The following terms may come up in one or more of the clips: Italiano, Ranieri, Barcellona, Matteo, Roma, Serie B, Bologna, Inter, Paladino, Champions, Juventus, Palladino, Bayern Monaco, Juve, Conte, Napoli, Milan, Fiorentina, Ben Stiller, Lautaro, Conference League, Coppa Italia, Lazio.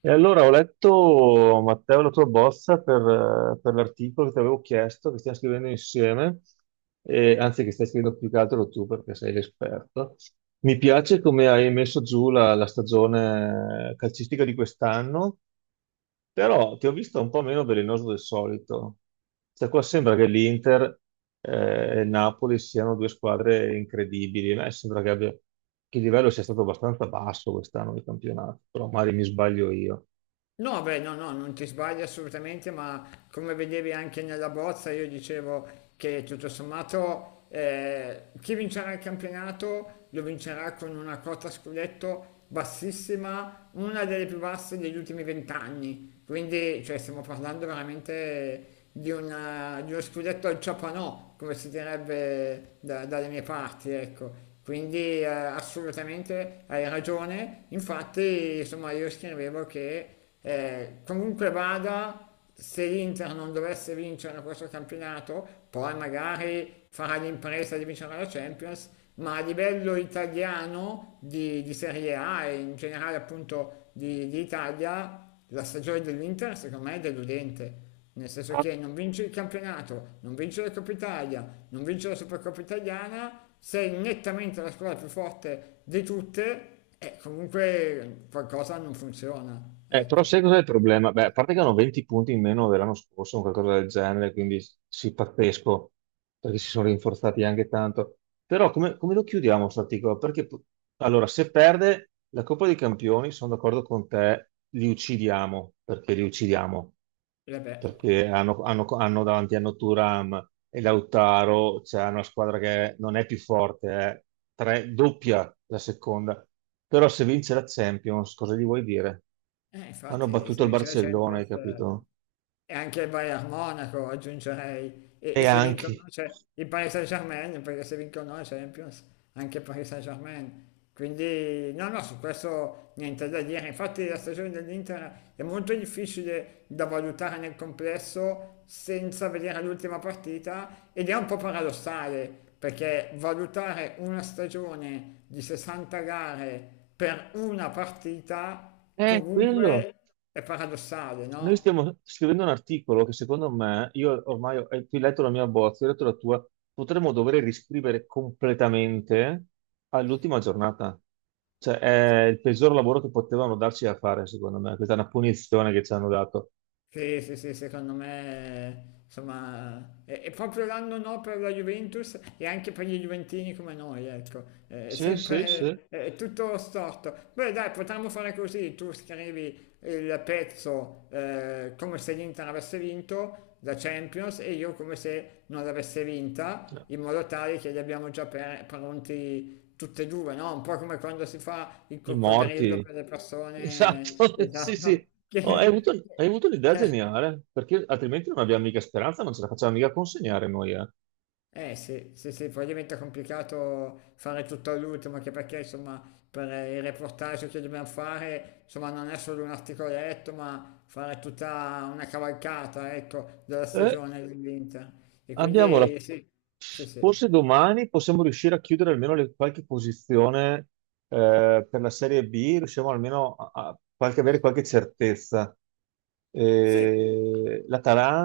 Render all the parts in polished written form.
E allora ho letto, Matteo, la tua bozza per l'articolo che ti avevo chiesto, che stiamo scrivendo insieme, anzi che stai scrivendo più che altro tu perché sei l'esperto. Mi piace come hai messo giù la stagione calcistica di quest'anno, però ti ho visto un po' meno velenoso del solito. Cioè, qua sembra che l'Inter e il Napoli siano due squadre incredibili. A me sembra che il livello sia stato abbastanza basso quest'anno di campionato, però magari mi sbaglio io. No, beh, no, no, non ti sbagli assolutamente, ma come vedevi anche nella bozza, io dicevo che tutto sommato chi vincerà il campionato lo vincerà con una quota scudetto bassissima, una delle più basse degli ultimi 20 anni. Quindi, cioè, stiamo parlando veramente di uno scudetto al ciapanò, come si direbbe dalle mie parti, ecco. Quindi assolutamente hai ragione, infatti insomma io scrivevo che comunque vada, se l'Inter non dovesse vincere questo campionato, poi magari farà l'impresa di vincere la Champions, ma a livello italiano di Serie A e in generale appunto di Italia, la stagione dell'Inter secondo me è deludente. Nel senso che non vince il campionato, non vince la Coppa Italia, non vince la Supercoppa Italiana, sei nettamente la squadra più forte di tutte, comunque qualcosa non funziona, Però ecco. sai cos'è il problema? Beh, a parte che hanno 20 punti in meno dell'anno scorso, o qualcosa del genere, quindi sì, pazzesco, perché si sono rinforzati anche tanto. Però come lo chiudiamo sto articolo? Allora, se perde la Coppa dei Campioni, sono d'accordo con te, li uccidiamo E vabbè, perché hanno davanti a Thuram e Lautaro, c'è una squadra che non è più forte, è doppia la seconda. Però se vince la Champions, cosa gli vuoi dire? Hanno infatti battuto se il vince la Barcellona, hai Champions... capito? E anche il Bayern Monaco aggiungerei, e, E e se anche. vincono c'è il Paris Saint-Germain, perché se vincono la Champions, anche il Paris Saint-Germain. Quindi no, no, su questo niente da dire. Infatti la stagione dell'Inter è molto difficile da valutare nel complesso senza vedere l'ultima partita ed è un po' paradossale, perché valutare una stagione di 60 gare per una partita È quello. comunque è paradossale, Noi no? stiamo scrivendo un articolo che secondo me, tu hai letto la mia bozza, io ho letto la tua, potremmo dover riscrivere completamente all'ultima giornata. Cioè, è il peggior lavoro che potevano darci da fare, secondo me. Questa è una punizione che ci hanno dato. Sì, sì, sì, secondo me, insomma, è proprio l'anno no per la Juventus e anche per gli Juventini come noi, ecco. È, sì, Sì, sì, sempre sì. sì. È tutto storto. Beh, dai, potremmo fare così, tu scrivi il pezzo, come se l'Inter avesse vinto la Champions e io come se non l'avesse vinta, in modo tale che li abbiamo già pronti tutti e due, no? Un po' come quando si fa il I coccodrillo morti. per le persone, Esatto, sì, esatto, sì. Oh, hai che... avuto, hai avuto un'idea Eh, geniale, perché altrimenti non abbiamo mica speranza, non ce la facciamo mica consegnare noi. Sì, sì, sì, poi diventa complicato fare tutto all'ultimo, anche perché insomma per il reportage che dobbiamo fare, insomma non è solo un articoletto, ma fare tutta una cavalcata, ecco, della Eh, stagione dell'Inter. E abbiamo la quindi sì, sì, sì. Forse domani possiamo riuscire a chiudere almeno qualche posizione, per la Serie B, riusciamo almeno a avere qualche certezza. Sì,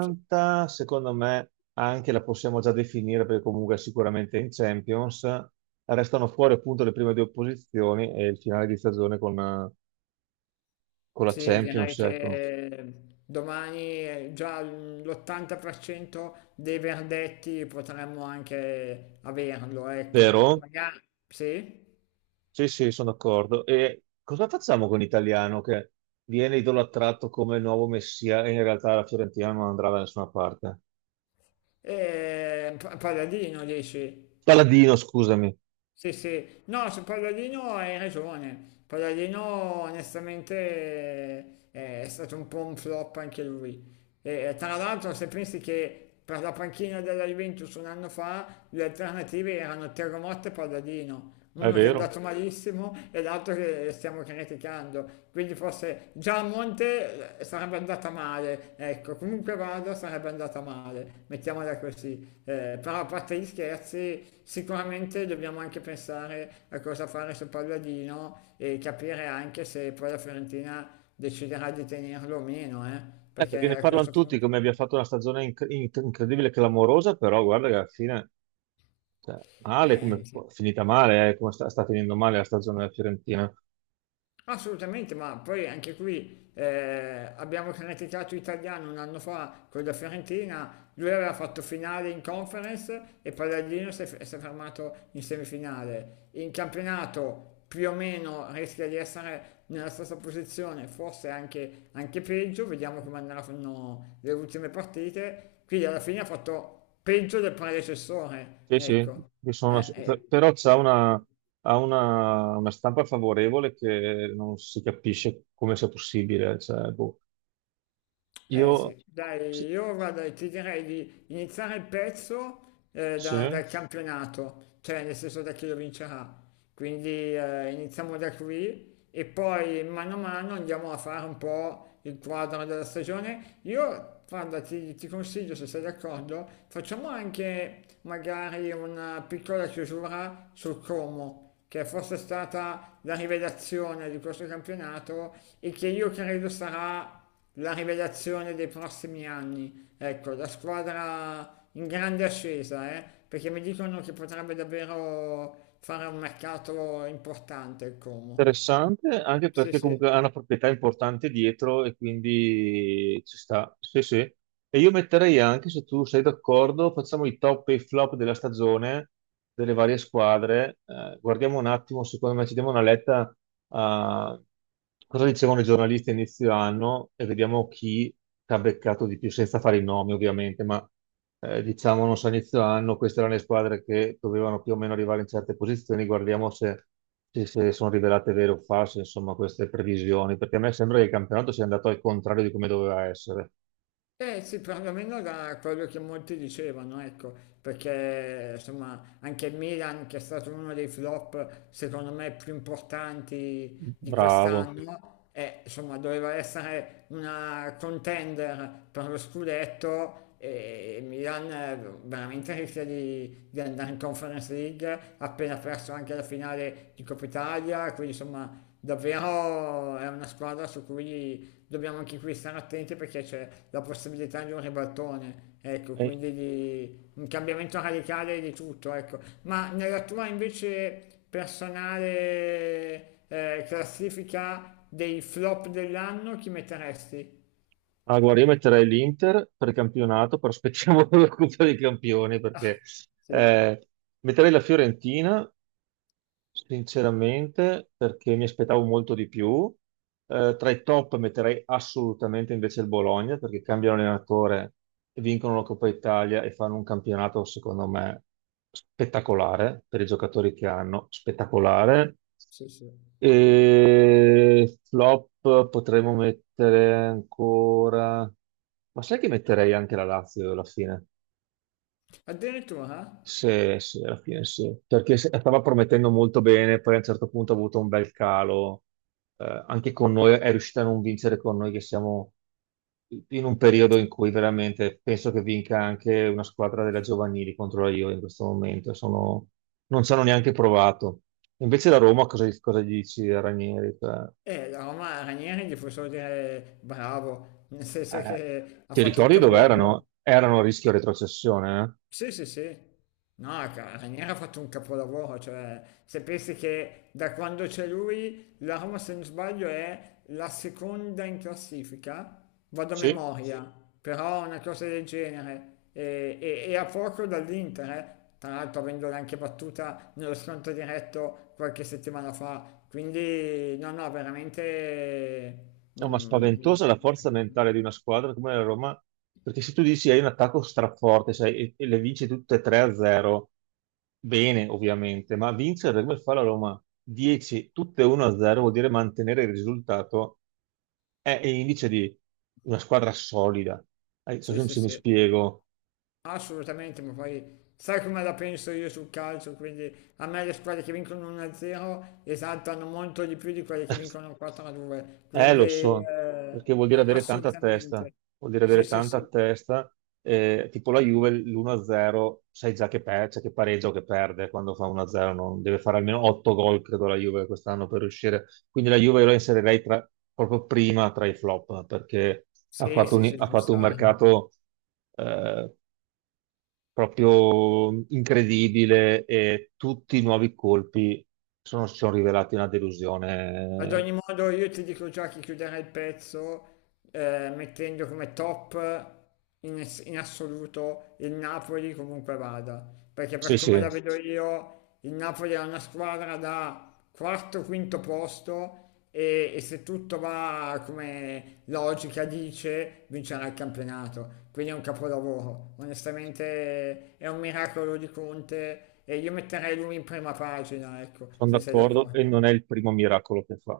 sì, secondo me, anche la possiamo già definire perché comunque è sicuramente in Champions. Restano fuori appunto le prime due posizioni e il finale di stagione con la sì, direi Champions, ecco. che domani, già l'80% dei verdetti potremmo anche averlo, ecco. Vero? Magari, sì? Sì, sì, sono d'accordo. E cosa facciamo con l'italiano che viene idolatrato come il nuovo messia e in realtà la Fiorentina non andrà da nessuna parte? Palladino dici? Paladino, scusami. Sì, sì. No, su Palladino hai ragione. Palladino onestamente, è stato un po' un flop anche lui. E, tra l'altro, se pensi che per la panchina della Juventus un anno fa le alternative erano Terremoto e Palladino, È uno che è vero. andato malissimo e l'altro che stiamo criticando, quindi forse già a Monte, sarebbe andata male, ecco, comunque vada sarebbe andata male, mettiamola così. Però a parte gli scherzi sicuramente dobbiamo anche pensare a cosa fare su Palladino e capire anche se poi la Fiorentina deciderà di tenerlo o meno, Perché perché ne a parlano questo tutti punto... come abbia fatto una stagione incredibile e clamorosa, però guarda che alla fine, cioè, male, Eh, come, finita male, come sta finendo male la stagione della Fiorentina. assolutamente, ma poi anche qui, abbiamo criticato Italiano un anno fa con la Fiorentina, lui aveva fatto finale in conference e Palladino si è fermato in semifinale. In campionato più o meno rischia di essere nella stessa posizione, forse anche, anche peggio, vediamo come andranno le ultime partite. Quindi alla fine ha fatto peggio del predecessore, Sì, sì, ecco. Sì, sì. però c'ha una, ha una stampa favorevole che non si capisce come sia possibile. Cioè, boh. Eh Io sì, dai, sì, io guarda, ti direi di iniziare il pezzo, sì, dal campionato, cioè nel senso da chi lo vincerà. Quindi iniziamo da qui e poi mano a mano andiamo a fare un po' il quadro della stagione. Io, guarda, ti consiglio, se sei d'accordo, facciamo anche magari una piccola chiusura sul Como, che forse stata la rivelazione di questo campionato e che io credo sarà la rivelazione dei prossimi anni. Ecco, la squadra in grande ascesa, perché mi dicono che potrebbe davvero fare un mercato importante il Como. interessante anche Sì, perché sì. comunque ha una proprietà importante dietro e quindi ci sta. Sì, sì. E io metterei anche, se tu sei d'accordo, facciamo i top e i flop della stagione delle varie squadre. Guardiamo un attimo, secondo me ci diamo una letta cosa dicevano i giornalisti a inizio anno e vediamo chi ti ha beccato di più, senza fare i nomi ovviamente, ma diciamo, non so, a inizio anno queste erano le squadre che dovevano più o meno arrivare in certe posizioni, guardiamo se sono rivelate vere o false, insomma, queste previsioni, perché a me sembra che il campionato sia andato al contrario di come doveva essere. Eh sì, perlomeno da quello che molti dicevano, ecco, perché insomma anche il Milan, che è stato uno dei flop secondo me più importanti di Bravo. quest'anno, insomma doveva essere una contender per lo scudetto e il Milan, veramente rischia di andare in Conference League, ha appena perso anche la finale di Coppa Italia, quindi insomma davvero è una squadra su cui dobbiamo anche qui stare attenti perché c'è la possibilità di un ribaltone, ecco, Eh, quindi di un cambiamento radicale di tutto, ecco. Ma nella tua invece personale, classifica dei flop dell'anno chi metteresti? guarda, io metterei l'Inter per campionato, però aspettiamo la Coppa dei Campioni, perché Sì, eh, metterei la Fiorentina sinceramente, perché mi aspettavo molto di più. Tra i top metterei assolutamente invece il Bologna, perché cambiano allenatore, vincono la Coppa Italia e fanno un campionato, secondo me, spettacolare per i giocatori che hanno, spettacolare. sì, sì. E flop potremmo mettere ancora. Ma sai che metterei anche la Lazio alla fine? Addirittura? Sì, sì, alla fine sì, perché stava promettendo molto bene, poi a un certo punto ha avuto un bel calo. Anche con noi è riuscita a non vincere con noi che siamo in un periodo in cui veramente penso che vinca anche una squadra della giovanili contro la Juve in questo momento. Non ci hanno neanche provato. Invece la Roma cosa gli dici a Ranieri? Cioè, La Roma Ranieri gli puoi solo dire bravo, nel senso eh, che ha ti fatto un ricordi dove capolavoro. erano? Erano a rischio retrocessione, eh? Sì, sì, sì. No, Ranieri ha fatto un capolavoro, cioè se pensi che da quando c'è lui la Roma, se non sbaglio, è la seconda in classifica, vado a Sì. memoria, però una cosa del genere, e a poco dall'Inter, eh. Tra l'altro avendola anche battuta nello scontro diretto qualche settimana fa, quindi no, no, veramente... No, ma Mm, spaventosa la forza mentale di una squadra come la Roma, perché se tu dici hai un attacco straforte, sai, e le vinci tutte 3-0, bene ovviamente, ma vincere come fa la Roma 10, tutte 1-0 vuol dire mantenere il risultato, è indice di una squadra solida. Non so sì, se mi sì, se mi sì. spiego. Assolutamente, ma poi sai come la penso io sul calcio, quindi a me le squadre che vincono 1-0 esaltano molto di più di quelle che vincono 4-2, Eh, quindi lo so, perché vuol dire a- avere tanta testa, assolutamente. vuol dire Sì, avere sì, tanta sì, testa, tipo la Juve l'1-0, sai già che, cioè che pareggia o che perde quando fa 1-0, deve fare almeno 8 gol, credo, la Juve quest'anno per riuscire. Quindi la Juve io la inserirei proprio prima tra i flop, perché ha sì, fatto sì, un, sì, ha ci fatto un sta. mercato eh, proprio incredibile e tutti i nuovi colpi si sono rivelati una Ad delusione. ogni modo io ti dico già che chiuderei il pezzo, mettendo come top in assoluto il Napoli comunque vada, perché per Sì, come sì. la vedo io il Napoli è una squadra da quarto, quinto posto e se tutto va come logica dice vincerà il campionato, quindi è un capolavoro, onestamente è un miracolo di Conte e io metterei lui in prima pagina, ecco, Sono se sei d'accordo e d'accordo. non è il primo miracolo che fa.